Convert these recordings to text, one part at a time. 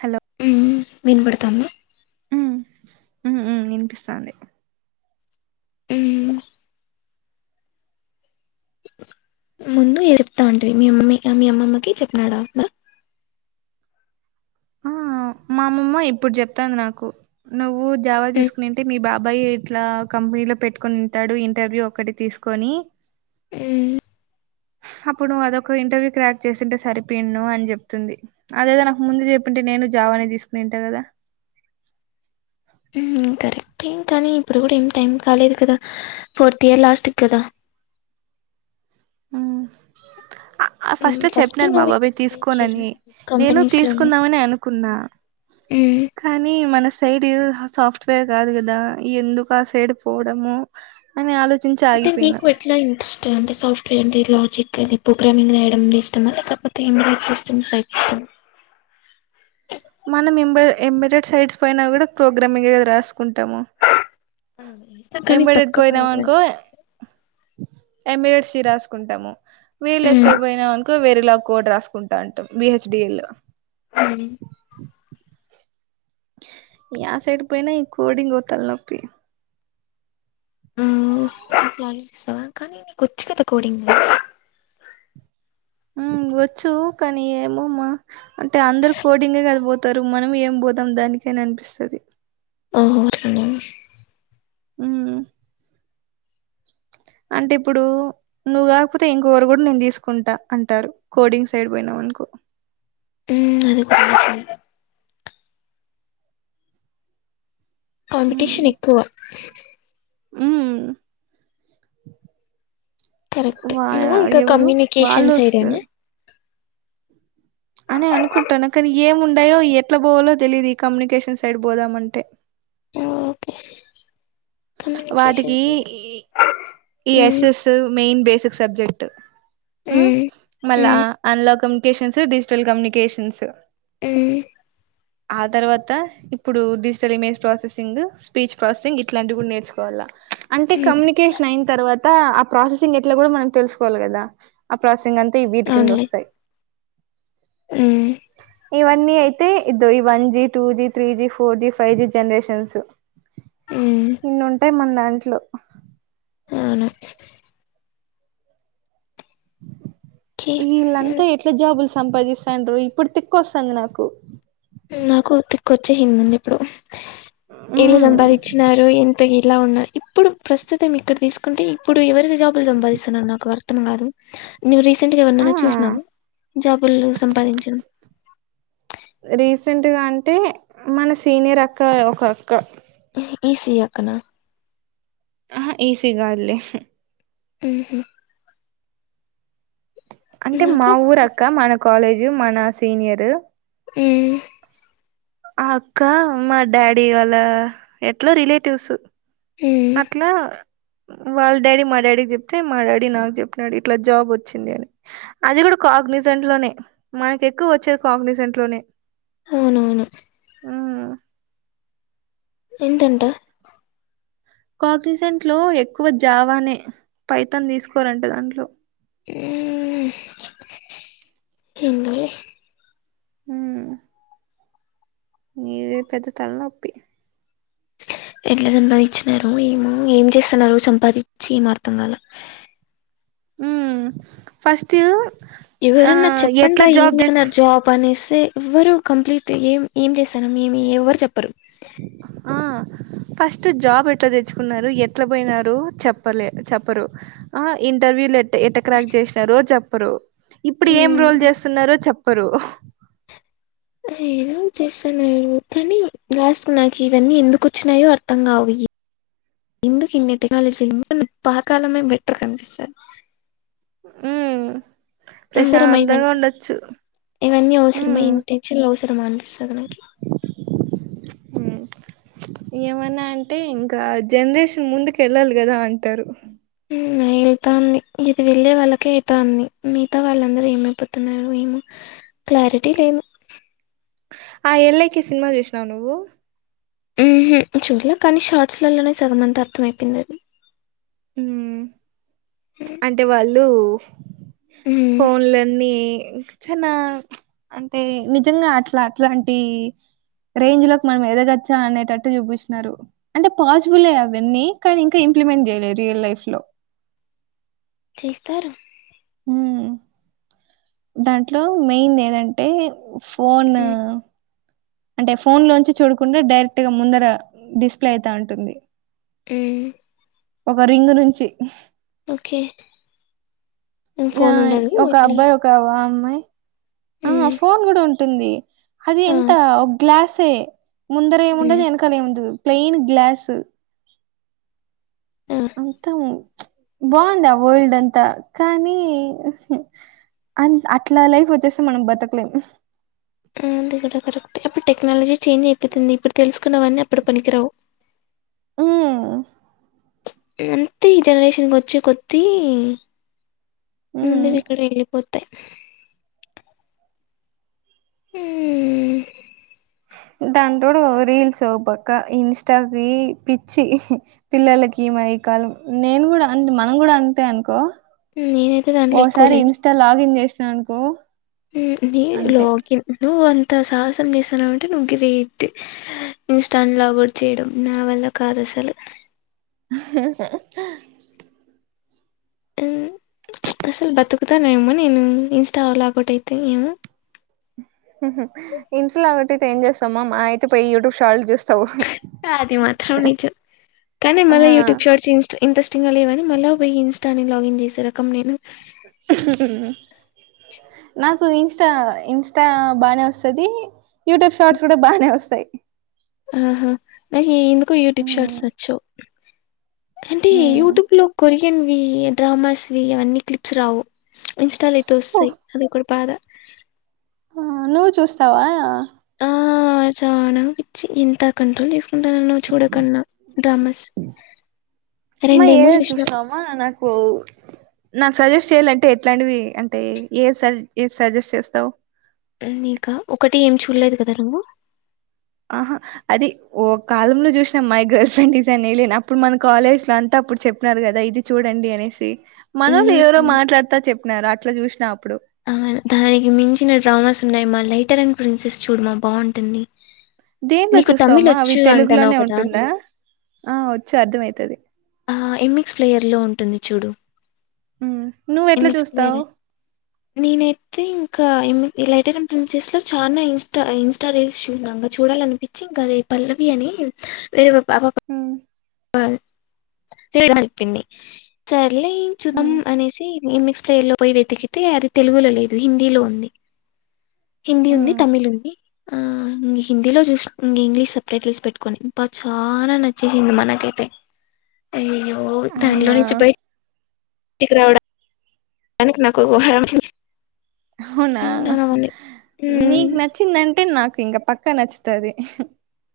Hello ఊ వినబడతాంద ఊ ఉ వినిపిస్తంది ము ముందు ఏడుపుతంటేమీ అమ్మ మీ అమ్మమ్మకి చెప్పినాడా! ఆ మా అమమ్మ ఇప్పుడు జెప్తాంది నాకు నువ్వు జావా తీసుకునింటే మీ బాబాయ్ ఇట్లా! కంపెనీలో పెట్టుకొనుంటడు ఇంటర్వ్యూ ఒకటి తీసుకొని ఉమ్ అప్పుడు నువ్వు అదొక ఇంటర్వ్యూ క్రాక్ జేసింటే సరిపోయిండు అని చెప్తుంది. అదేదో నాకు ముందు జెప్పంటే నేను జావానే తీసుకునెంటా గదా ము కరెక్ట్ం కానీ ఇప్పుడు కూడా ఏం టైం కాలేదు గదా ఫోర్త్ ఇయర్ లాస్ట్కి కదా! ము ఆ ఆ ఉమ్ ఫస్ట్ చెప్పినాడు మా నువ్వు ఇక్కడ బాబాయీ ట్రై చెయ్యి తీసుకోనని నేను కంపెనీస్ తీసుకుందామని అనుకున్నా ఉ కనీ మన సైడ్ సాఫ్ట్వేర్ కాదు కదా ఎందుకు ఆ సైడ్ పోవడము. అని ఆలోచించి ఆగిపోయినా క్లయింట్స్ ఇష్టం అంటే సాఫ్ట్వేర్ అంటే లాజిక్ అది ప్రోగ్రామింగ్ రాయడం ఇష్టమా లేకపోతే ఎండ్రాయిడ్ సిస్టమ్స్ వైపు ఇష్టమా మనం ఎంబ ఎంబెడెడ్ సైడ్స్ పైనా గుడా ప్రోగ్రామింగ్ గ రాసుకుంటాము. ఇస్తా కానీ ఎంబడడి తక్కువ కదా పోయినవనుకో ఎమిరెట్స రాసుకుంటాము వీళ్ళ ఉమ్ ఎస్ ఐ అయిపోయినవనుకో వేరే ల కోడ్ రాసుకుంటంటం బిహెచ్డీఎల్ లొ ఉ ఇగ ఆ సైడ్ పోయినా ఈ కోడింగో తల నొప్పి ఉ అట్లా ఆలోచిస్తావా కానీ నీకు ఒచ్చు కద కోడింగ్ ఒచ్చు కానీ ఏమోమ్మా అంటే అందరు కోడింగే కద పోతారు మనం ఏం పోదాం దానికని అని అనిపిస్తది. ఓహో అట్లనా! ఉ అంటే ఇప్పుడు నువ్వు గాకపోతే ఇంకోకరు గూడ నేను తీసుకుంటా అంటారు కోడింగ్ సైడ్ పోయినామనుకో ఉమ్ అదొక [inaudible] ఉమ్ కాంపిటిషన్ ఎక్కువ ఉమ్ కరెక్ట్ వాయా నువ్వు ఇంకా ఎవరు కమ్యూనికేషన్ సైడేనా వాల్లోస్తరు అని అనుకుంటాన కానీ ఏముండాయో ఎట్లా పోవాలో తెలిదు ఈ కమ్యూనికేషన్ సైడ్ పోదామంటే ఓకే కమ్యూనికేషన్ వాటికీ సైడ్ ఈ ఎస్ ఉమ్ yes main basic subject um మళ్ళా ఉమ్ అల్ల కమ్యూనికేషన్స్ డిజిటల్ కమ్యూనికేషన్స్ ఉమ్ ఆ తర్వాత ఇప్పుడు digital image processing speech processing ఇప్ అంటే ఉమ్ కమ్యూనిక్ కేషన్ అయిన్తర్వాత ఆ ప్రాసెసింగ్ ఎట్ల కూడా మనం తెలుసుకోవాలి కదా ఆ ప్రాసెసింగ్ అంతా ఈ వీటి అవునులే కిందొస్తాయి ఉమ్ ఇవన్నీ అయితే ఇద్దో ఈ one G, two G, three G, four G, five G generations um ఇన్నుంటాయి మన దాంట్లో అవును ఓకే ఉమ్, ఈళ్ళంతా ఎట్లా జాబులు సంపాదిస్తాండ్రు ఇప్పుడు తిక్కొస్థాంది నాకు నాకు తిక్కొచ్చేసిందండి ఎప్పుడో ఎలా సంపాదించినారో ఎంద్ త్తగెలా ఉన్నారు ఇప్పుడు ప్రస్తుతం ఇక్కడ తీసుకుంటే ఇప్పుడు ఎవరిజాబులు సంపాదిస్తున్నరు నాకు అర్థం కాదు నువు రీసెంట్ గా ఆ ఎవరినైనా చూసినావ జాబులు సంపాదించడం రీసెంట్గా అంటే మన సీనియర్ అక్క ఒక అక్క ఈ సి ఇ అక్కనా ఆహ ఈ సి ఇ గాదులే ఉమ్ హ్ అంటే మా నాకే ఊరక్క, మన కాలేజ్, మన సీనియర్ ఉమ్ ఆ అక్క మా డాడీ వాళ్ళ ఎట్లో రిలేటివ్స్ ఉమ్ అట్ల వాళ్ళ డాడీ మా డాడీకి జెప్తే మా డాడీ నాకు చెప్పినాడు ఇట్లా జాబ్ వచ్చింది అని అది గూడ కాగ్నేజెంట్ లోనే మనకు ఎక్కువ వచ్చేది కాగ్నిజెంట్ లోనే అవునవును ఉమ్ ఎంతంట కాగ్నిసెంట్ లో ఎక్కువ జావానే పైతాన్ దిసుకోరంట దాంట్లో ఊమ్ ఎందోలె ఉమ్ ఇది పెద్ద తలనొప్పి ఎట్ల సంపాదించినారో ఏమో ఏం చేస్తున్నారు సంపాదిచ్చి ఏం అర్థం కాల ఉమ్ ఫస్ట్ ఆ ఎవరన్నా ఎట్లా చెప్పండ్రా ఏం జాబ్ తెచ్చు చేసన్నారు జాబ్. పనిస్తే ఎవ్వరు కంప్లీట్ ఏం ఏం చేస్తానం ఏమి ఎవ్వరు చెప్పరు. ఆ ఫస్టు జాబ్ ఎట్లా తెచ్చుకున్నారు ఎట్లా పొయినారు చెప్పలే చెప్పరు. ఆ ఇంటర్వూల్ ఎట్ ఎట్టా క్రాగ్ చేశినరో చెప్పరు ఇప్పుడు ఏం ఉమ్ రోల్ చేస్తున్నారో చెప్పరు. ఏదో చేస్తున్నారు కానీ లాస్ట్ నాకు ఇవన్నీ ఎందుకు వచ్చినాయో అర్థం కావు ఇయి. ఎందుకు ఇన్ని టెక్నాలజీలు [inaudible] పాకాలమే బెటర్గ అనిపిస్తది. ఊ అందరమై ఇవన్నీ ఇవన్నీ అవసరమా ఇన్ని టెన్షన్లు అవసరమా అనిపిస్తది నాకీ. ఉ ఏమన్నా అంటే ఇంకా జనరేషన్ ముందుకు ఎళ్ళాలి గదా అంటారు. ఉమ్ వెళ్తాంది ఇది వెళ్ళే వాళ్ళకే అయితాంది మిగతా వాళ్ళందరూ ఏమైపోతున్నారో ఏమో. క్లారిటీ లేను ఆ ఎల్లేకి సినిమా చూశినావా నువ్వూ ఊహు చూడలే కానీ షార్ట్స్ లల్లనే సగం అంతా అర్థం అయిపోయింది అది. ఊ అంటే వాళ్ళూ హ్మ్ ఫోన్లన్నీ చానా అంటే నిజంగా అట్లా అట్లాంటీ రేంజ్ లోకి మనం ఎదగొచ్చా అనేటట్టు చూపిచ్చిన్నారు. అంటే పాసిబులే అవన్నీ కానీ ఇంకా ఇంప్లిమెంట్ జేయలే రియల్ లైఫ్ లో. చేస్తారు ఊ దాంట్లో మెయిన్ దేదంటే ఫోనూ ఉమ్ అంటే ఫోన్ లోంచి చూడకుండా డైరెక్ట్ గా ముందరా డిస్ప్లే అవుతా ఉంటుంది. ఊ ఒక రింగు నుంచి ఓకే ఇలా ఫోన్ ఉండదు ఒక ఓన్లీ అబ్బాయి ఒక్ కా వా అమ్మాయి ఆ ఉమ్ ఫోన్ కూడా ఉంటుందీ అది ఆ ఎంతా ఒ గ్లాసే ముందర ఏం ఉమ్ ఉండదు ఎనకాల ఏం ఉండదు ప్లెయిన్ గ్లాసు. ఆ అంతా ప్చ్ బాగుంది ఆ వరల్డ్ అంతా కానీ అన్ అట్లా లైఫ్ వచ్చేస్తా మనం బతకలేం. ఆంది కూడా కరెక్టే అప్పుడు టెక్నాలజీ చేంజ్ అయిపోతుంది ఇప్పుడు తెలుసుకున్నవన్నీ అప్పుడు పనికిరావు. ఆ అద్ అంతే ఈ జనరేషన్కి వచ్చే కొద్దీ ఉమ్ ముందువి ఇక్కడ ఎళ్ళిపోత్. తెయ్ ఊ దానికి తోడు ఓ రీల్స్ ఓ పక్కా ఇన్స్టాకి పిచ్చి. పిల్లలకి మరి ఈ కాలం నేను గూడా అంతే మనం గూడా అంతే అనుకో. నేనైతే దాంట్లో ఎక్కువ ఓసారి లేదు ఇన్స్టా లాగిన్ చేశినా అనుకో. నీ అంతే లాగిన్ నువ్వు అంత సాహసం చేస్తున్నావ అంటే నువ్వు గ్రేటు. ఇన్స్టాను లాగౌట్ చేయడం నా వల్ల కాదు అసలు. ఉమ్ అసలు బతుకుతానేేమో నేను ఇన్స్టా లా ఒకటి అయితే ఏమో ఇంట్ల ఒకటియితే ఏం చేస్తామ్మా మా అయితే పోయి యూట్యూబ్ షాలు చెస్తావు అది మాత్రం నిజం కానీ ఆ మల్ల యూట్యూబ్ షార్ట్స్ ఇన్స సీన్స్ ఇంట్రెస్టింగ్ గా లేవని మళ్ళ పొయి ఇన్స్టాని లాగిన్ చేసే రకం నేను ఉ హు నాకు ఇంస్టా ఇంస్టా బాగానే వస్తుంది యూట్యూబ్ షార్ట్స్ కూడా బాగానే వస్తాయి ఆహా నాకు ఎందుకో యూట్యూబ్ ఉమ్ షాట్స్ నచ్చవ్ అంటే ఉమ్ యూట్యూబ్ లో కొరియన్ వి డ్రామాస్వి అవన్నీ క్లిప్స్ రావు ఇన్స్టాల అయితే వస్తాయి ఓహ్ అది కూడా బాధ ఆ నువ్వు చూస్తావా ఆ చనా పిచ్చి ఎంత కంట్రోల్ చేసు కుంట చూడకన్నా డ్రామాస్ రెండేమో చూసిన ఆ నాకు నాకు సజెస్ట్ చేయ్యాల అంటే ఎట్లాంటివి అంటే ఏ స ఏ సజెస్ట్ చేస్తావు నీక ఒకటి ఏమి చూడలేదు కదా నువ్వు ఆహా అది ఓ కాలంలో చూసినం మై గర్ల్ ఫ్రెండ్ ఇజ అనిలేను అప్పుడు మన కాలేజ్ లో అంతా అప్పుడు చెప్పినారు కదా ఇది చూడండి అనేసి మనలు ఎవరో మ్మ్. మాట్లాడుతా చెప్పినారు అట్లా చూసిన అప్పుడు ఆ దానికి మించిన డ్రామాస్ ఉన్నాయి మా లైటర్ అండ్ ప్రిన్సెస్ చూడమా బాగుంటుంది దీంట్లో నీకు తమిళ్ చూస్తావమా అవి వచ్చు అంటున్నావు తెలుగులోనే కదా ఉంటుందా ఆ వచ్చ అర్ధమయితది ఆ ఎమ్మిక్స్ ప్లేయర్ లో ఉంటుంది చూడు ఊ ను ఎమిక్స్ ప్లేయర్ నేనైతే ఇంకా లైటర్ం ప్రన్సెస్ లో చాలా ఇన్స్టా ఇన్స్టా రీల్స్ చూక చూడాలనిపించ చింక్ అదే పల్లవి అని వేరే పాపా పా ఉ [unintelligible] సర్లే చూద్దాం మ్మ్ అనేసి ఈ మిక్స్ ప్లేయర్ లో పోయి వెతికితే అది తెలుగులో లేదు హిందీలో ఉంది హిందీ ఉంది మ్మ్ తమిళ్ ఉంది ఆ ఇం హిందీలో చూస ఇంగ ఇంగ్లీష్ సపరేట్ లీస్ పెట్టుకొని అబ చాలా నచ్చేసింది మనకి అయ్యయ్యో దాం లో అవునా నుంచి బయటికి రావడ దానికి నాకు ఒక వారం అయింది అవునా హ్మ్. నీకు నచ్చిందంటే నాకు ఇంకా పక్క నచ్చుతుంది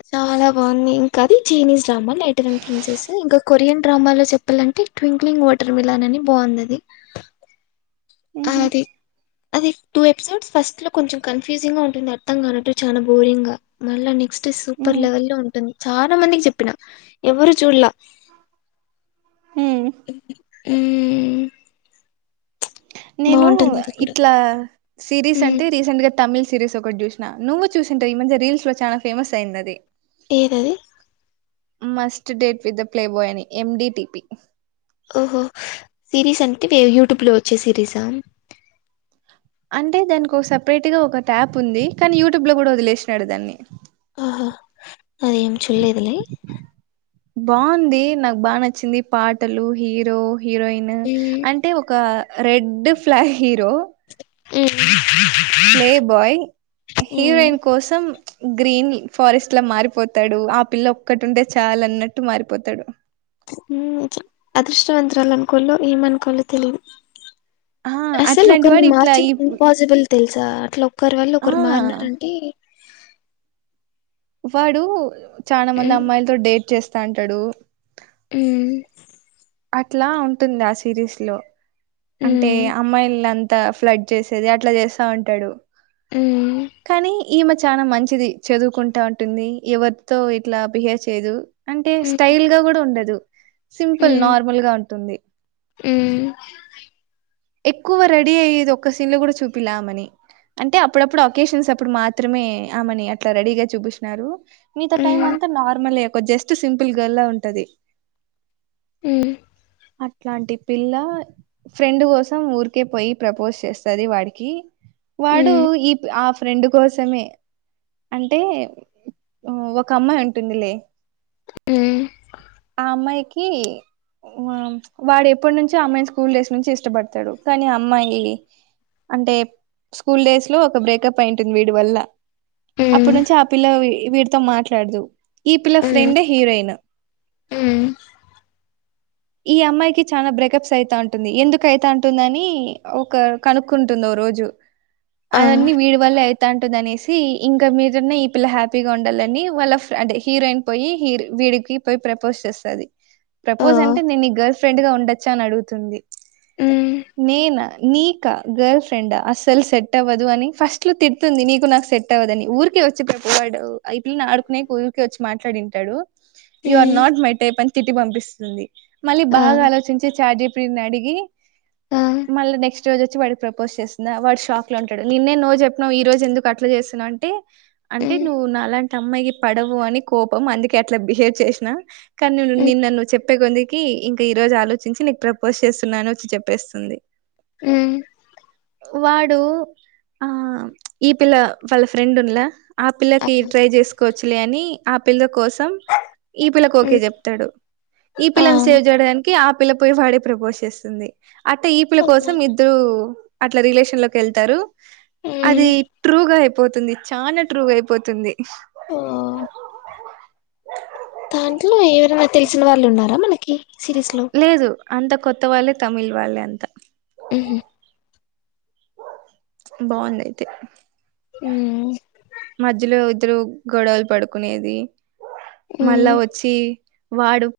చాలా బాగుంది ఇంకా అది Chinese drama lighter and princess ఇంకా కొరియన్డ్రామాలో చెప్ పల్ అంటే ట్వింక్లింగ్ వాటర్ మిల్ అని బాగుందది మ్మ్ హ్మ్ అది అది టూ ఎపిసోడ్స్ ఫస్ట్ లో కొంచెం కన్ఫ్యూజింగ్ గా ఉంటుంది అర్థం కానట్టు చాలా బోరింగ్ గా మళ్ళా నెక్స్ట్ సూపర్ మ్మ్ లెవెల్ లో ఉంటుంది చాలా మందికి చెప్పిన ఎవరు చూడలా హ్మ్ ఇది ఊ నేను అది కూడా ఇట్లా సిరీస్ మ్మ్, అంటే రీసెంట్ గా తమిళ్ సిరీస్ ఒకటి చూసినా నువ్వు చూసింటవ్ ఈ మధ్య రీల్స్ లో చాలా ఫమస్ అయింది అది ఏదది must date with the play boy అని ఎం డిటిపి ఓహో సిరీస్ అంటే యూట్యూబ్ లో వచ్చే సిరీసా అంటే దానికి ఒక సపరేట్ గా ఒక ట్యాప్ ఉంది కానీ యూట్యూబ్ లో కూడా వదిలేసినాడు దాన్ని ఆహా అదెం చూళ్ళేదులే బాగుంది నాకు బా నచ్చింది పాటలు హీరో హీరోయిన్ మ్మ్, అంటే ఒక రెడ్ ఫ్లా హీరో ఓ ప్లే బాయ్ హీరోయిన్ కోసం గ్రీన్ ఫారెస్ట్ లా మారిపోతాడు ఆ పిల్ల ఒక్కటి ఉంటే చాలు అన్నట్టు మారిపోతాడు అదృష్టవంతరాలు అనుకోలో ఏమనుకోలో తెలిదు ఆ అసలు అట్లాంటి ఒకరిని వాడు ఇట్లా ఈ మార్చడం ఇంపాసిబుల్ తెలుసా అట్లా ఒకరి వాల్ల ఆ ఒకరు మారీనాడంటే వాడు చాలా మంది మ్మ్, అమ్మాయిలతో డేట్ చేస్తా అంటాడు ఉ అట్లా ఉంటుంది ఆ సిరీస్ లో అంటే మ్మ్, అమ్మాయిలు అంతా ఫ్లడ్ చేసేది అట్లా చేస్తా ఉంటాడు మ్మ్. కానీ ఈమె చాల మంచిది చదువుకుంటా ఉంటుంది ఎవరితో ఇట్లా బిహేవ్ చేయదు అంటే ఉమ్ స్టైల్ గా కూడా ఉండదు సింపుల్ నార్మల్ గా ఉంటుంది ఉ ఎక్కువ రెడీ అయ్యేది ఒక్క సీన్ లో కూడా చూపిల ఆమెని అంటే అప్పుడప్పుడు ఆకేషన్స్ అప్పుడు మాత్రమే ఆమెని అట్లా రెడీగా చూపించినారు మిగతా ఉమ్ టైం ఉమ్ అంతా నార్మలే ఒక జస్ట్ సింపుల్ గర్ల్లా ఉంటది ఉ అట్లాంటి పిల్ల ఫ్రెండ్ కోసం ఊరికే పోయి ప్రపోజ్ చేస్తది వాడికి వాడు ఈ ఆ ఫ్రెండ్ కోసమే అంటే ఒక అమ్మాయి ఉంటుందిలే ఆ అమ్మాయి కి వాడు ఎప్పటి నుంచో అమాయి స్కూల్ డేస్ నుంచి ఇష్టపడతాడు కానీ అమ్మాయి అంటే స్కూల్ డేస్ లో ఒక బ్రేకప్ అయింటుంది వీడి వల్ల అప్పటి నుంచి ఆ పిల్ల వీడితో మాట్లాడదు ఈ పిల్ల ఫ్రెండే హీరోయిన్ అ ఈ అమ్మాయికి చానా బ్రేకప్స్ అయిత ఉంటుంది ఎందుకు అయిత ఉంటుందని ఒక కనుక్కుంటుంది ఓ రోజు ఆ అవన్ని వీడి వల్లె అయి అంటుందనేసి ఇంకా మీరన్నా ఈ పిల్ల హ్యాపీగా ఉండాలని వాళ్ళ అంటే హీరోయిన్ పోయి హీరో వీడికి పోయి ప్రపోజ్ చేస్తది ఓ ప్రపోజ్ అంటే నేను ని గర్ల్ ఫ్రెండ్ గా ఉండొచ్చా అని అడుగుతుంది ఉమ్ నేనా నీకా గర్ల్ ఫ్రెండ అసలు సెట్ అవ్వదు అని ఫస్ట్ లో తిడుతుంది నీకు నాకు సెట్ టవదని ఊరికే వచ్చి ప్రపో వాడు పిల్ని ఆడుకునే కూ ఊరికి వచ్చి మాట్లాడింటాడు you are um not my type అని తిట్టి పంపిస్తుంది మళ్ళీ ఆ బాగా ఆలోచించి చాట్ జీపిటిని అడిగి ఆ మళ్ళ నెక్స్ట్ రోజు వచ్చి వాడికి ప్రపోజ్ చేస్తుందా వాడు షాక్ లో ఉంటాడు నిన్నే నో చెప్పినవు ఈరోజు ఎందుకు అట్లా చేస్తున్నావుంటే అంటే ఉమ్ నువ్వు నాలాంటి అమ్మాయికి పడవు అని కోపం అందుకే అట్లా బిహేవ్ చేసిన కానీ నువు ఉమ్ నిన్న నువు చెప్పే కొందికి ఇంకా ఈ రోజు ఆలోచించి నీకు ప్రపోజ్ చేస్తున్నాను వచ్చి చెప్పేస్తుంది ఉ వాడు ఆ ఈ పిల్ల వాళ్ళ ఫ్రెండ్ ఉన్ల ఆ పిల్లకి ట్రై చేసుకోవచ్చులే అని ఆ పిల్ల కోసం ఈ పిల్లకు ఓకే ఉమ్ చెప్తాడు ఇ ఆ ఆ పిల్లను సేవ్ చేయడానికి ఆ పిల్ల పొయి వాడే ప్రపోజ్ చేస్తుంది అంటే ఈ [unintelligible] కోసం ఇద్దరు అట్ల రిలేషన్ లోకి వెళ్తారు అది ఉమ్ ట్రూగ అయిపోతుంది చన ట్రూగ అయిపోతుంది ఓ దాంట్లో ఏవరన్న తెలిసిన వాళ్ళు ఉన్నార మనకి సిరీస్లో లేదు అంత కొత్త వాళ్ళే తమిళ్ వాళ్ళే అంత ఉ బాగుంది అయితే ఆ మధ్యలో ఇద్దరు గొడవలు పడుకునేది ఉమ్ మళ్ళా ఒచ్చి వాడు